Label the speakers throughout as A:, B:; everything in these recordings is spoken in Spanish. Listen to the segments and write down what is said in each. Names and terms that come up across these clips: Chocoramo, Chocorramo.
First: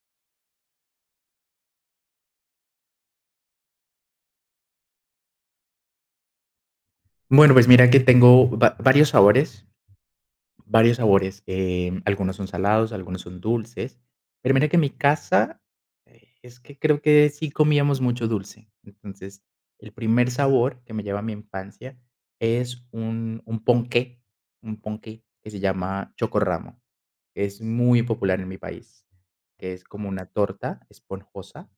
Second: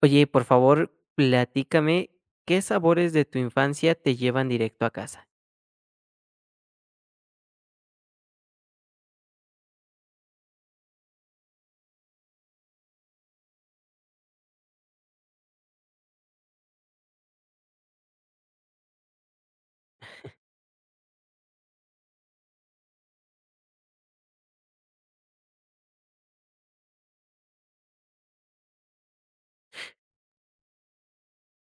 A: Oye, y por favor, platícame, ¿qué sabores de tu infancia te llevan directo a casa?
B: Bueno, pues mira que tengo varios sabores, varios sabores. Algunos son salados, algunos son dulces. Pero mira que en mi casa es que creo que sí comíamos mucho dulce. Entonces, el primer sabor que me lleva a mi infancia es un ponqué, un ponqué que se llama chocorramo, que es muy popular en mi país, que es como una torta esponjosa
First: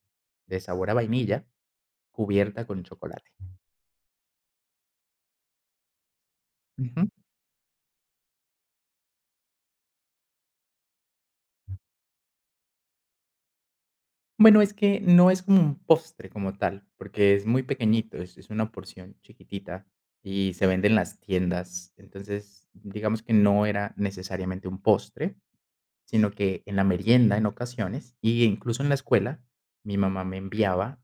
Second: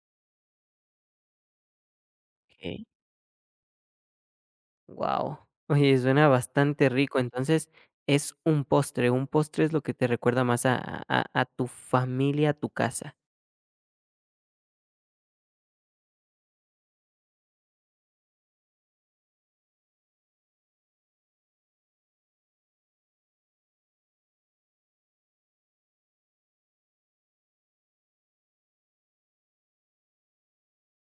B: de sabor a vainilla cubierta
A: Wow.
B: con chocolate.
A: Oye, suena bastante rico. Entonces, es un postre es lo que te recuerda más a tu familia, a tu casa.
B: Bueno, es que no es como un postre como tal, porque es muy pequeñito, es una porción chiquitita y se vende en las tiendas. Entonces, digamos que no era necesariamente un postre, sino que en la merienda en ocasiones, y incluso en la escuela, mi mamá me enviaba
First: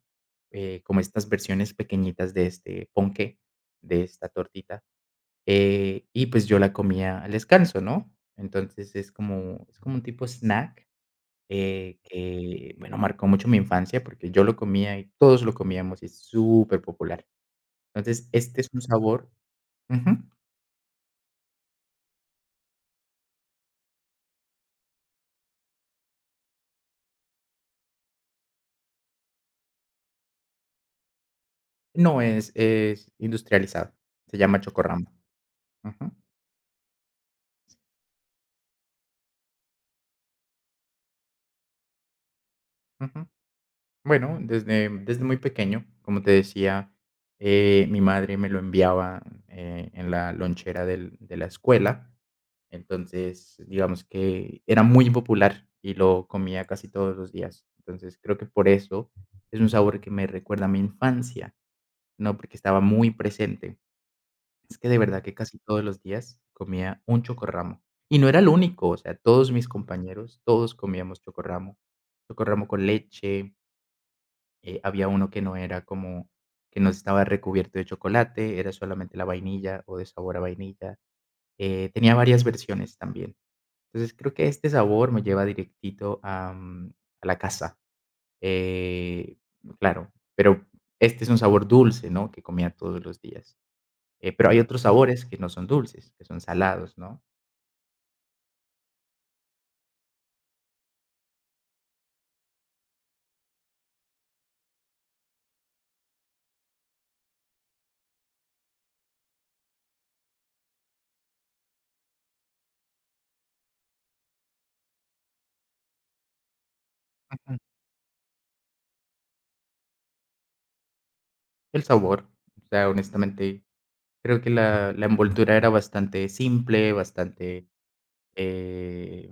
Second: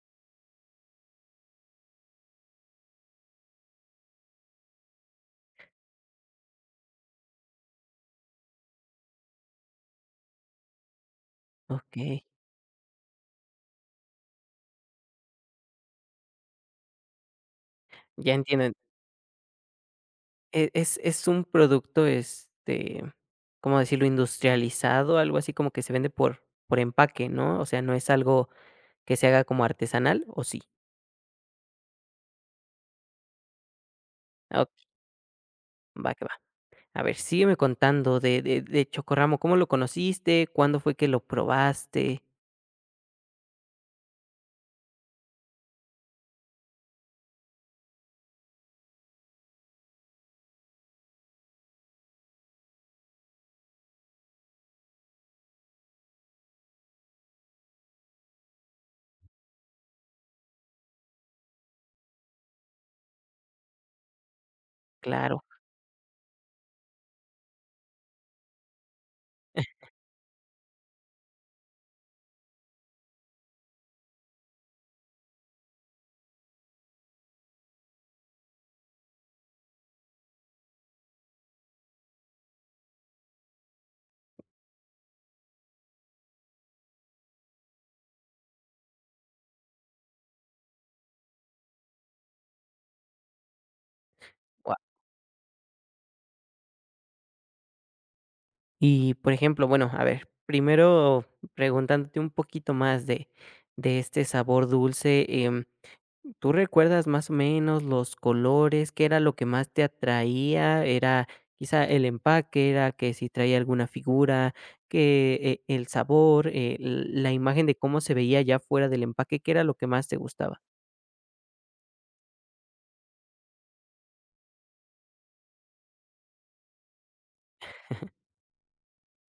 B: como estas versiones pequeñitas de este ponqué, de esta tortita, y pues yo la comía al descanso, ¿no? Entonces es como un tipo snack,
A: Okey,
B: que, bueno, marcó mucho mi infancia, porque yo lo comía y todos lo comíamos, y es superpopular. Entonces,
A: ya
B: este es
A: entiendo.
B: un sabor. Ujú.
A: Es un producto, este, ¿cómo decirlo? Industrializado, algo así como que se vende por empaque, ¿no? O sea, no es algo que se haga como artesanal, ¿o sí?
B: No, es industrializado, se llama
A: Ah, ok,
B: Chocorramo. Ujú,
A: va que va. A ver, sígueme contando de Chocoramo, ¿cómo lo conociste? ¿Cuándo fue que lo probaste?
B: ujú. Bueno, desde muy pequeño, como te decía, mi madre me lo enviaba, en la lonchera del de la escuela. Entonces, digamos que era muy popular y lo comía casi todos los días. Entonces, creo que por eso es un sabor que me recuerda a mi infancia, ¿no? Porque estaba muy presente. Es que de verdad que
A: Claro,
B: casi todos los días comía un chocorramo. Y no era el único, o sea, todos mis compañeros, todos comíamos chocorramo. Chocorramo con leche, había uno que no era como, que no estaba recubierto de chocolate, era solamente la vainilla o de sabor a vainilla. Tenía varias versiones también. Entonces, creo que este sabor me lleva directito a la casa. Eh, claro, pero este es un sabor dulce, ¿no? Que comía todos los días. Pero hay
A: gua
B: otros sabores que no son dulces, que son salados, ¿no?
A: y, por ejemplo, bueno, a ver, primero preguntándote un poquito más de este sabor dulce, ¿tú recuerdas más o menos los colores? ¿Qué era lo que más te atraía? ¿Era quizá el empaque? ¿Era que si traía alguna figura? ¿Que, el sabor? L la
B: Ujú.
A: imagen de cómo se veía ya fuera del empaque? ¿Qué era lo que más te gustaba?
B: El sabor, o sea, honestamente, creo que la envoltura era bastante simple, bastante eh,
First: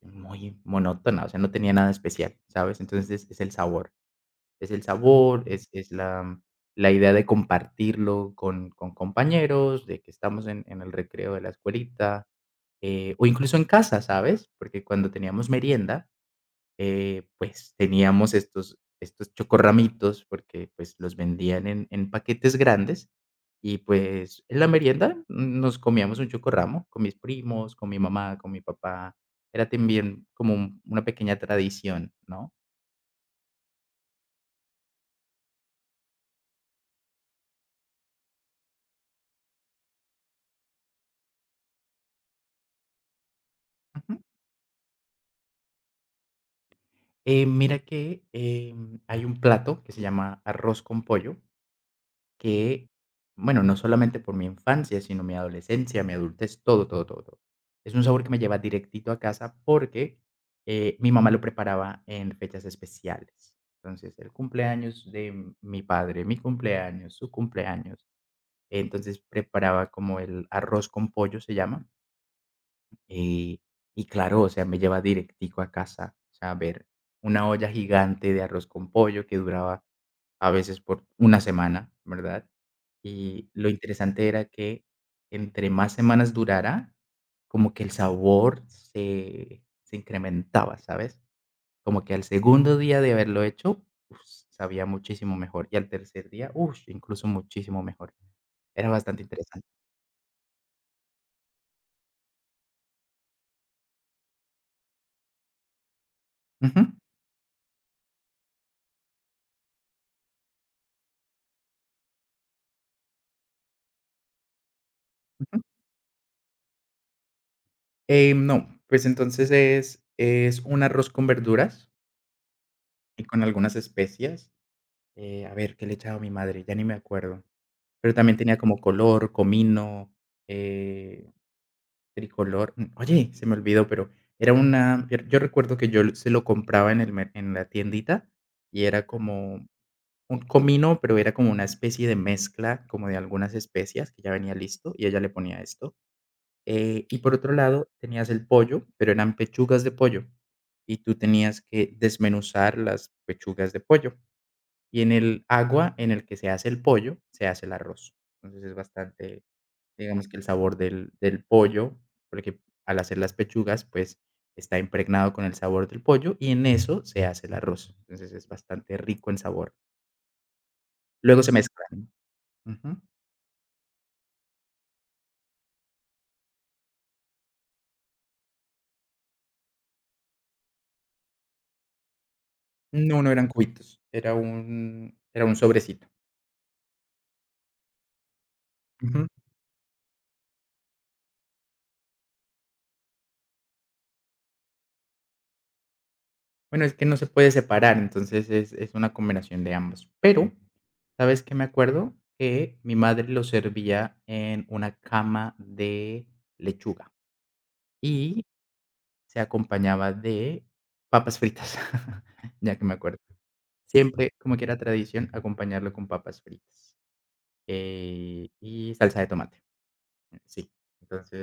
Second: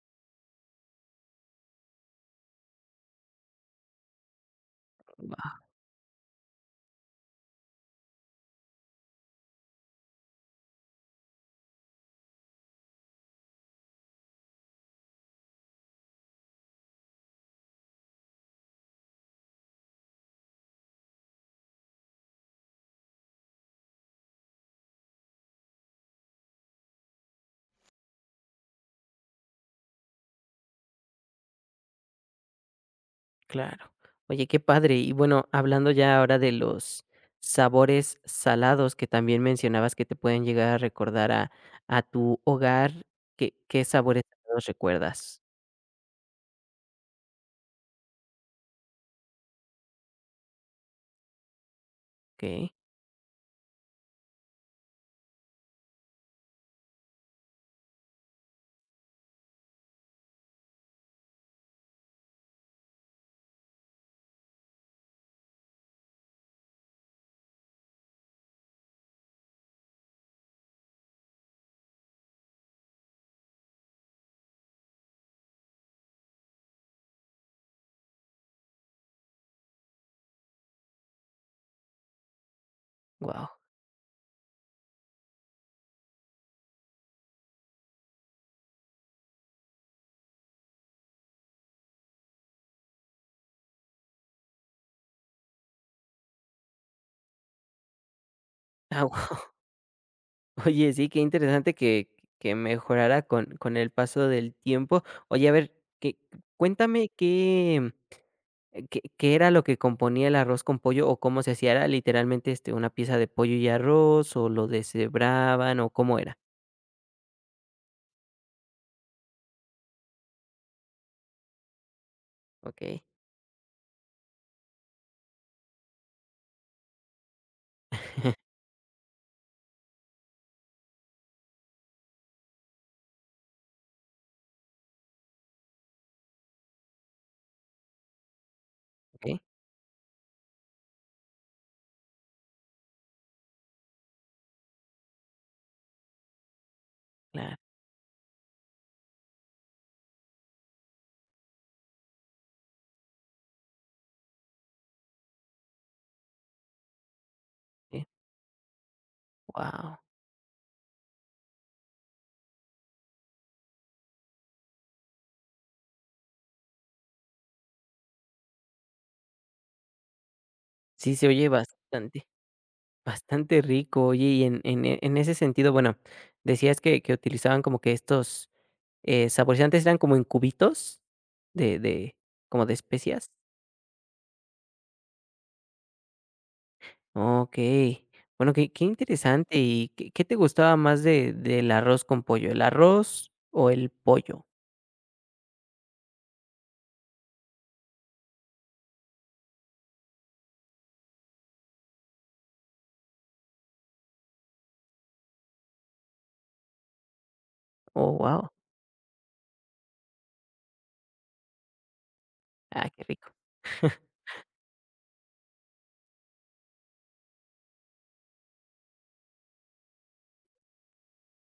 B: pues, muy monótona, o sea, no tenía nada especial, ¿sabes? Entonces, es el sabor. Es el sabor, es la idea de compartirlo con compañeros, de que estamos en el recreo de la escuelita, o incluso en casa, ¿sabes? Porque cuando teníamos merienda, pues, teníamos estos chocorramitos, porque, pues, los vendían en paquetes grandes y, pues, en la merienda nos comíamos un chocorramo con mis primos, con mi mamá, con mi papá. Era también como un una pequeña tradición, ¿no?
A: Claro. Oye, qué padre. Y bueno, hablando ya ahora de los sabores salados que también mencionabas que te pueden llegar a recordar a tu hogar, ¿qué
B: Ujú.
A: sabores salados recuerdas?
B: Mira que, hay un plato que se llama arroz con pollo,
A: Ok,
B: que, bueno, no solamente por mi infancia, sino mi adolescencia, mi adultez, todo, todo, todo, todo. Es un sabor que me lleva directito a casa porque, mi mamá lo preparaba en fechas especiales. Entonces, el cumpleaños de mi padre, mi cumpleaños, su cumpleaños. Entonces, preparaba como el arroz con pollo, se llama. Y y claro, o sea, me lleva directico a casa, o sea, a ver una olla gigante de arroz con pollo que duraba a veces por una semana, ¿verdad?
A: wow.
B: Y lo interesante era que entre más semanas durara, como que el sabor se incrementaba, ¿sabes? Como que al segundo día de haberlo hecho, uf, sabía muchísimo mejor, y al tercer día, uf, incluso muchísimo mejor. Era
A: Ah,
B: bastante
A: guau.
B: interesante.
A: Oye, sí, qué interesante que mejorara con el paso del tiempo. Oye, a ver, que,
B: Ujú,
A: cuéntame qué era lo que componía el arroz con pollo o cómo se hacía. ¿Era literalmente este, una pieza de pollo y arroz o lo
B: ujú.
A: deshebraban o cómo era?
B: No, pues entonces es un arroz con verduras
A: Ok.
B: y con algunas especias. A ver, ¿qué le echaba mi madre? Ya ni me acuerdo. Pero también tenía como color, comino, eh, tricolor. Oye, se me olvidó, pero era una yo yo recuerdo que yo se lo compraba en el mer en la tiendita y era
A: Okey,
B: como un comino, pero era como una especie de mezcla, como de algunas especias que ya venía listo y ella le ponía esto. Y por otro
A: claro.
B: lado, tenías el pollo, pero eran pechugas de pollo, y tú tenías que desmenuzar las pechugas de pollo. Y en el agua en el que se hace el pollo, se hace el
A: Wow.
B: arroz. Entonces es bastante, digamos que el sabor del, del pollo, porque al hacer las pechugas, pues está impregnado con el sabor del pollo y en eso se hace el arroz. Entonces es bastante rico en sabor.
A: Sí, se
B: Luego
A: oye
B: se mezclan.
A: bastante,
B: Ujú.
A: bastante rico. Oye, y en ese sentido, bueno, decías que utilizaban como que estos, saborizantes, ¿eran como en cubitos de como de
B: No,
A: especias?
B: no eran cubitos, era un sobrecito.
A: Okey. Bueno, qué qué
B: Ujú.
A: interesante. ¿Y qué qué te gustaba más de del arroz con pollo, el arroz o el pollo?
B: Bueno, es que no se puede separar, entonces es una combinación de ambos. Pero, ¿sabes qué me acuerdo? Que mi madre lo servía en una cama de lechuga
A: Oh,
B: y
A: wow.
B: se acompañaba de papas fritas, ya que
A: Ah,
B: me
A: qué
B: acuerdo.
A: rico.
B: Siempre, como que era tradición, acompañarlo con papas fritas, y salsa de tomate, sí.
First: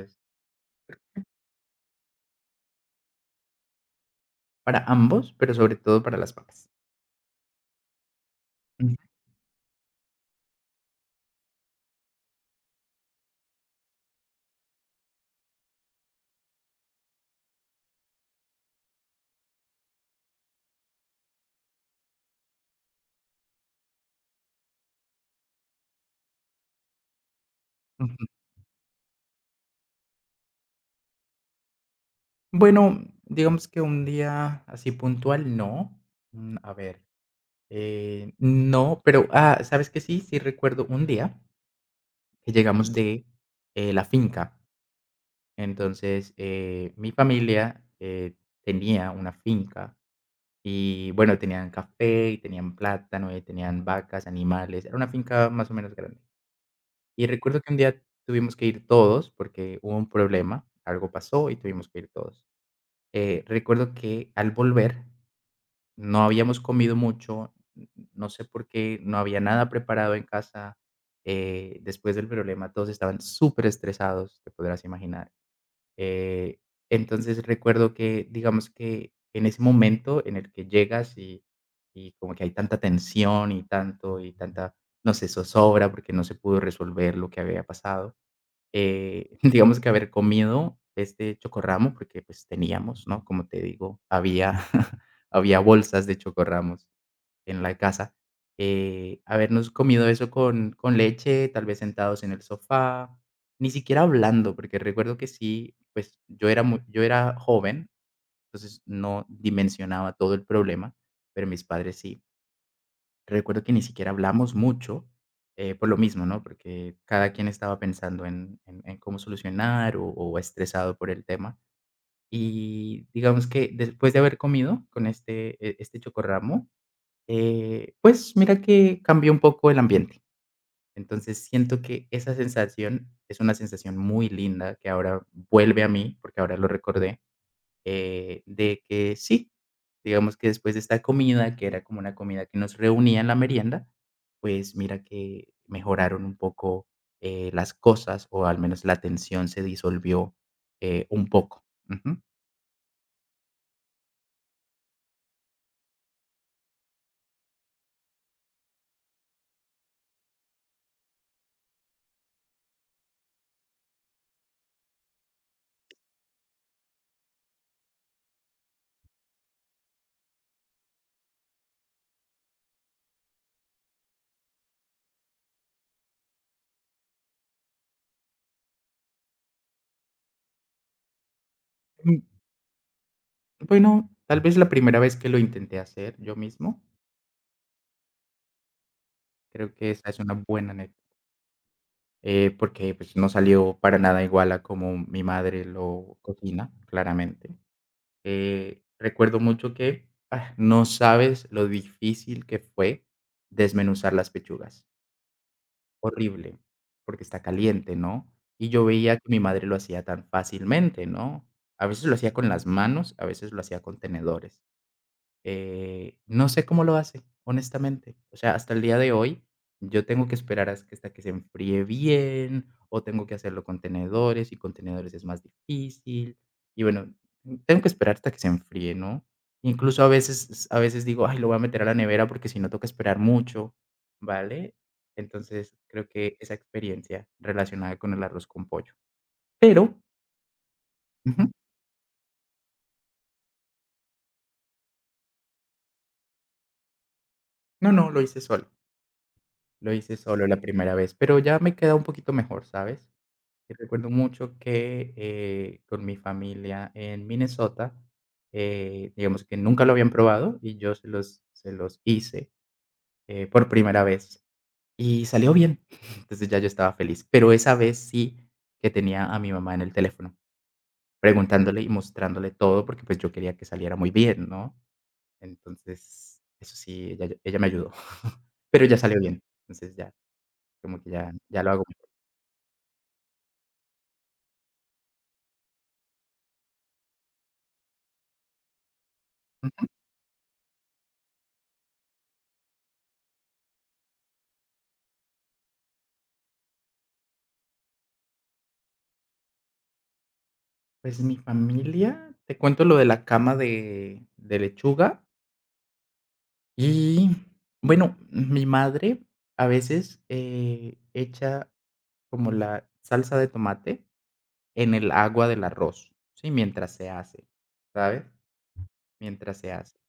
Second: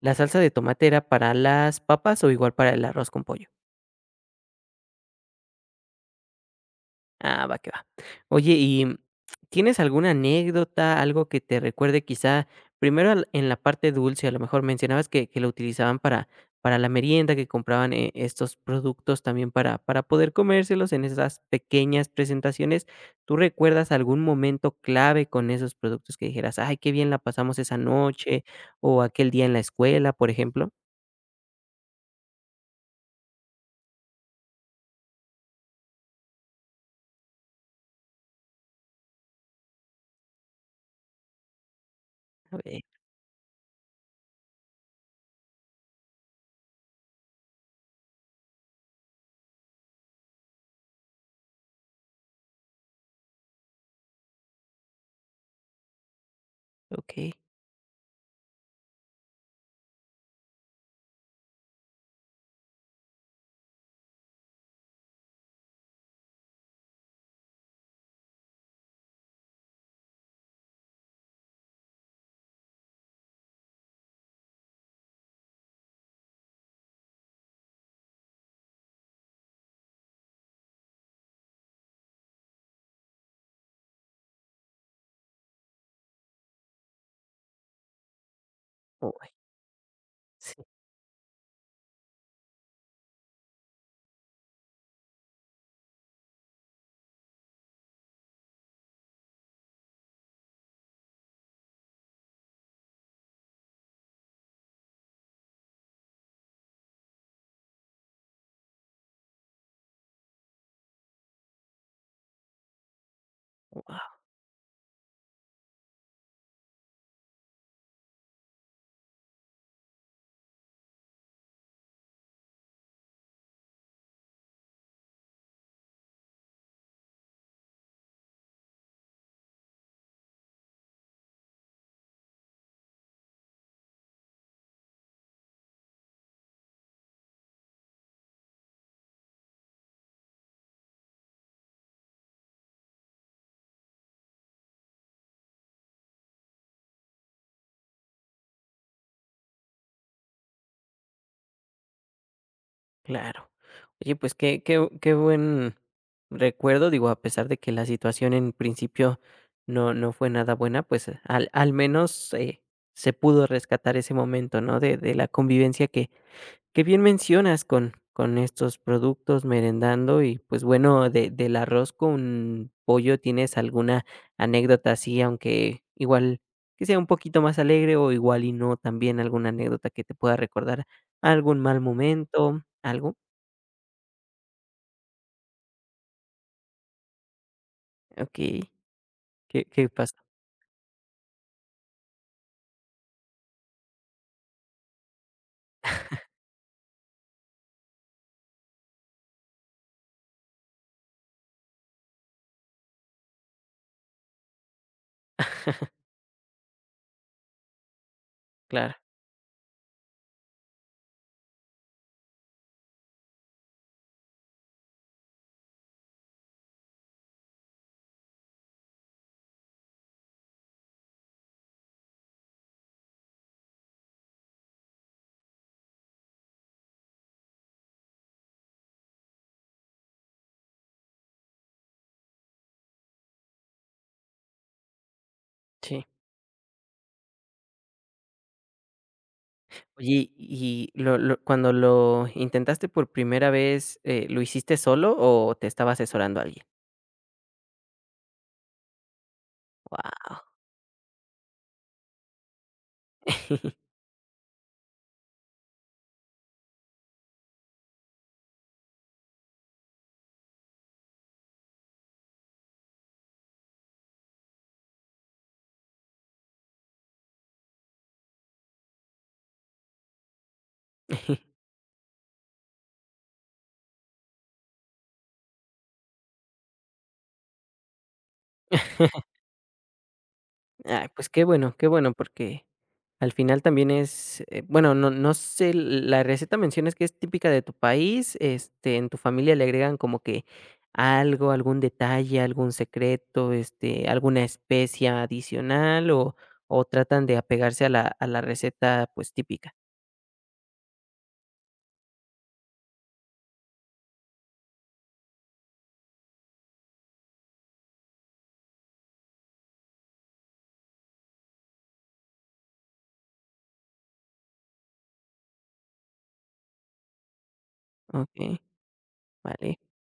A: ¿La salsa de tomate era para las papas o igual para el arroz con pollo?
B: para ambos, pero sobre todo para las papas.
A: Ah, va que va. Oye, ¿y tienes alguna anécdota, algo que te recuerde quizá, primero en la parte dulce, a lo mejor mencionabas que lo utilizaban para la merienda, que compraban estos productos también para poder comérselos en esas pequeñas presentaciones? ¿Tú recuerdas algún momento clave con esos productos que dijeras, ay, qué bien la pasamos esa
B: Ujú.
A: noche o aquel día en la escuela, por ejemplo?
B: Bueno, digamos que un día así puntual, no. A ver, no, pero, ah, ¿sabes qué? Sí, sí recuerdo un día que
A: A ver,
B: llegamos de la finca. Entonces, mi familia tenía una finca y, bueno, tenían café, y tenían plátano, y tenían vacas, animales. Era una finca más o menos grande. Y
A: ok.
B: recuerdo que un día tuvimos que ir todos porque hubo un problema, algo pasó y tuvimos que ir todos. Recuerdo que al volver no habíamos comido mucho, n no sé por qué, no había nada preparado en casa, después del problema todos estaban súper estresados, te podrás imaginar. eh, entonces recuerdo que, digamos que en ese momento en el que llegas y como que hay tanta tensión y tanto y tanta, no sé, zozobra porque no se pudo resolver lo que había pasado.
A: Oh.
B: Digamos que haber comido este chocorramo, porque, pues, teníamos, ¿no? Como te digo, había había bolsas de chocorramos en la casa. Habernos comido eso con leche, tal vez sentados en el sofá, ni siquiera hablando, porque recuerdo que sí, pues, yo era muy, yo era joven, entonces no dimensionaba todo el problema, pero mis padres sí. Recuerdo que ni siquiera hablamos mucho, por lo mismo, ¿no? Porque cada quien estaba pensando en cómo solucionar o estresado por el tema. Y digamos que después de haber comido con este chocorramo, pues mira que cambió un poco el ambiente. Entonces siento que esa sensación es una sensación muy linda que ahora vuelve a mí, porque ahora lo recordé, de que sí, digamos que después de esta comida, que era como una comida que nos reunía en la merienda, pues mira que mejoraron un poco las cosas o al menos la tensión se disolvió un poco. Ujú.
A: Claro. Oye, pues qué qué qué buen recuerdo, digo, a pesar de que la situación en principio no fue nada buena, pues al al menos, se pudo rescatar ese momento, ¿no? De la convivencia que bien mencionas con estos productos, merendando y, pues, bueno, de del arroz con pollo, ¿tienes alguna anécdota así, aunque igual que sea un poquito más alegre o igual y no, también alguna anécdota que te pueda recordar algún mal
B: Mm,
A: momento, algo?
B: Bueno, tal vez la primera vez que lo intenté hacer yo mismo,
A: Okey, ¿qué
B: creo
A: qué
B: que esa es
A: pasa?
B: una buena anécdota, porque pues no salió para nada igual a como mi madre lo cocina, claramente. Recuerdo mucho que, ah, no sabes lo difícil que fue desmenuzar las pechugas. Horrible, porque está caliente, ¿no? Y yo
A: Claro,
B: veía que mi madre lo hacía tan fácilmente, ¿no? A veces lo hacía con las manos, a veces lo hacía con tenedores. No sé cómo lo hace, honestamente. O sea, hasta el día de hoy, yo tengo que esperar hasta que se enfríe bien, o tengo que hacerlo con tenedores, y con tenedores es más difícil. Y bueno, tengo que esperar hasta que se enfríe, ¿no? Incluso a veces digo, ay, lo voy a meter a la nevera porque si no toca esperar mucho, ¿vale? Entonces,
A: sí.
B: creo que esa experiencia relacionada con el arroz con pollo. Pero,
A: Oye, y lo
B: ujú,
A: cuando lo intentaste por primera vez, ¿lo hiciste solo o te estaba asesorando alguien?
B: no, no, lo hice solo. Lo hice
A: Guau.
B: solo la primera vez, pero ya me queda un poquito mejor, ¿sabes? Y recuerdo mucho que, con mi familia en Minnesota, digamos que nunca lo habían probado y yo se los hice, por primera vez y salió bien. Entonces, ya yo estaba feliz, pero esa vez sí que tenía a mi mamá en el teléfono, preguntándole y mostrándole todo, porque, pues, yo quería que saliera muy bien, ¿no? Entonces, eso sí, ella me ayudó, pero ya salió bien. Entonces, ya como
A: Ay,
B: que
A: pues
B: ya ya lo hago.
A: qué bueno, porque al final también es, bueno, no, no sé, la receta mencionas que es típica de tu país, este, en tu familia le agregan como que algo, algún detalle, algún secreto, este, alguna especia adicional o tratan de apegarse a la receta pues típica.
B: Pues mi familia, te cuento lo de la cama de lechuga y, bueno, mi madre a veces, echa como la salsa de tomate en el agua del arroz, ¿sí? Mientras se hace, ¿sabes?
A: Ok,
B: Mientras se
A: vale.
B: hace.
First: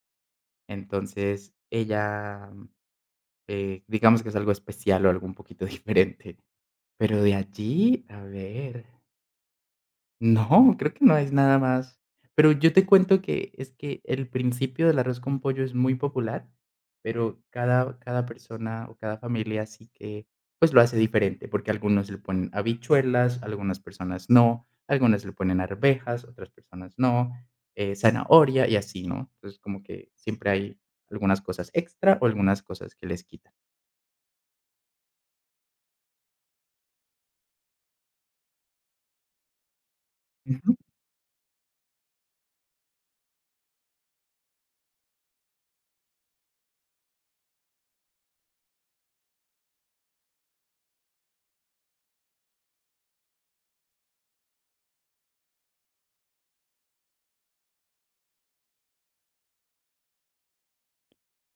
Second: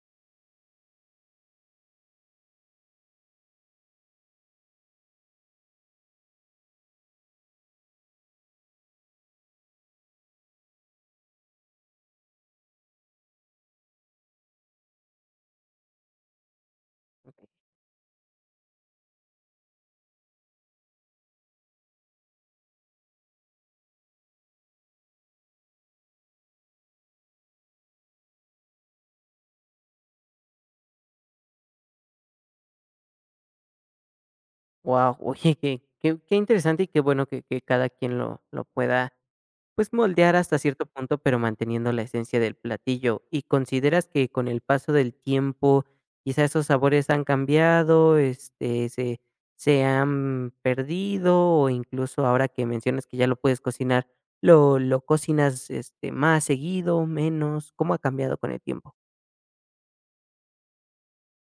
B: Entonces, ella, digamos que es algo especial o algo un poquito diferente. Pero de allí, a ver. No, creo que no es nada más. Pero yo te cuento que es que el principio del arroz con pollo es muy popular, pero cada, cada persona o cada familia sí que pues lo hace diferente, porque algunos le ponen habichuelas, algunas personas no, algunas le ponen arvejas, otras personas no, zanahoria y así, ¿no? Entonces como que siempre hay algunas cosas extra o algunas cosas que les quitan.
A: Wow, oye, qué, qué, qué interesante y qué bueno que cada quien lo pueda pues moldear hasta cierto punto, pero manteniendo la esencia del platillo. ¿Y consideras que con el paso del tiempo quizá esos sabores han cambiado, este, se han perdido o incluso ahora que mencionas que ya lo puedes cocinar, lo cocinas este, más seguido, menos? ¿Cómo ha cambiado con el tiempo?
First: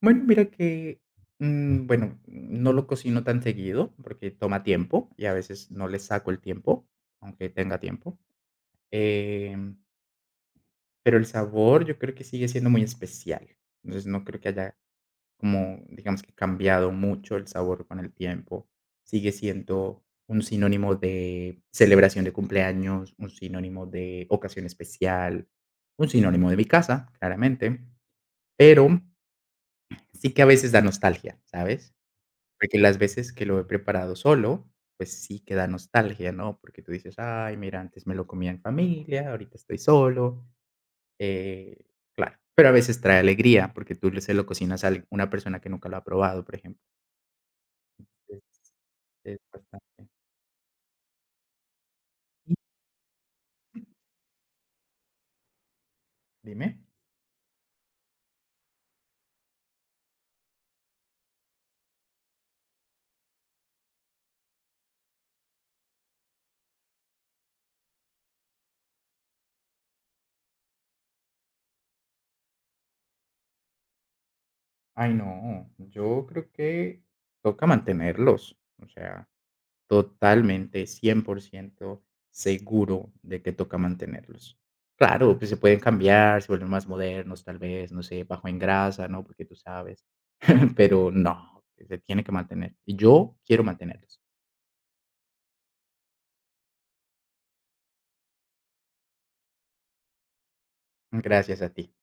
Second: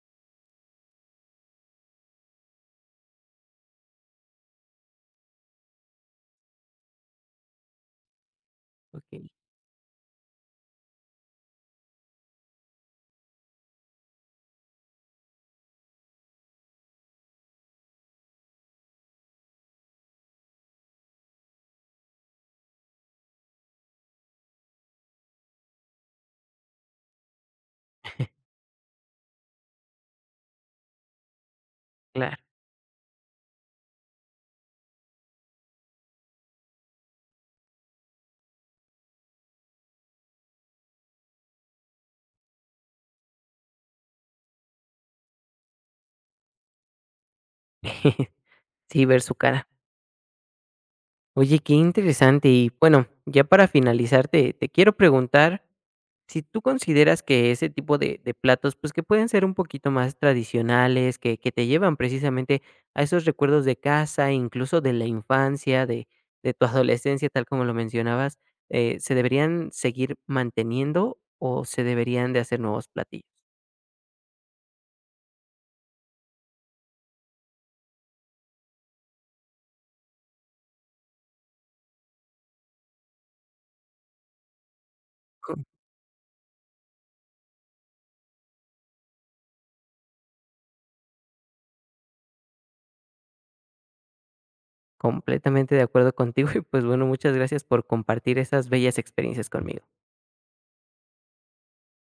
B: Bueno, mira que, bueno, no lo cocino tan seguido porque toma tiempo y a veces no le saco el tiempo, aunque tenga tiempo.
A: Ok,
B: Em, pero el sabor yo creo que sigue siendo muy especial. Entonces no creo que haya como, digamos que cambiado mucho el sabor con el tiempo. Sigue siendo un sinónimo de celebración de cumpleaños, un sinónimo de ocasión especial, un sinónimo de mi casa, claramente. Pero sí que a veces da nostalgia, ¿sabes?
A: claro.
B: Porque las veces que lo he preparado solo, pues sí que da nostalgia, ¿no? Porque tú dices: "Ay, mira, antes me lo comía en familia, ahorita estoy solo", eh, claro, pero a veces trae alegría, porque tú le se lo cocinas a al una persona que nunca lo ha probado, por ejemplo. Es
A: Sí, ver su
B: es
A: cara.
B: bastante.
A: Oye, qué interesante.
B: ¿Y?
A: Y bueno, ya para finalizar, te quiero preguntar. Si tú
B: ¿Dime?
A: consideras que ese tipo de platos, pues, que pueden ser un poquito más tradicionales, que te llevan precisamente a esos recuerdos de casa, incluso de la infancia, de tu adolescencia, tal como lo mencionabas, ¿se deberían seguir manteniendo o se deberían de hacer nuevos platillos?
B: Ay, no, yo creo que toca mantenerlos, o sea. Totalmente, 100% seguro de que toca mantenerlos. Claro, pues se
A: Com
B: pueden cambiar, se vuelven más modernos, tal vez, no sé, bajo en grasa, ¿no? Porque tú sabes, pero no, se tiene que mantener. Y yo quiero mantenerlos.
A: completamente de acuerdo contigo y, pues, bueno, muchas gracias por compartir esas bellas experiencias conmigo.
B: Gracias a ti.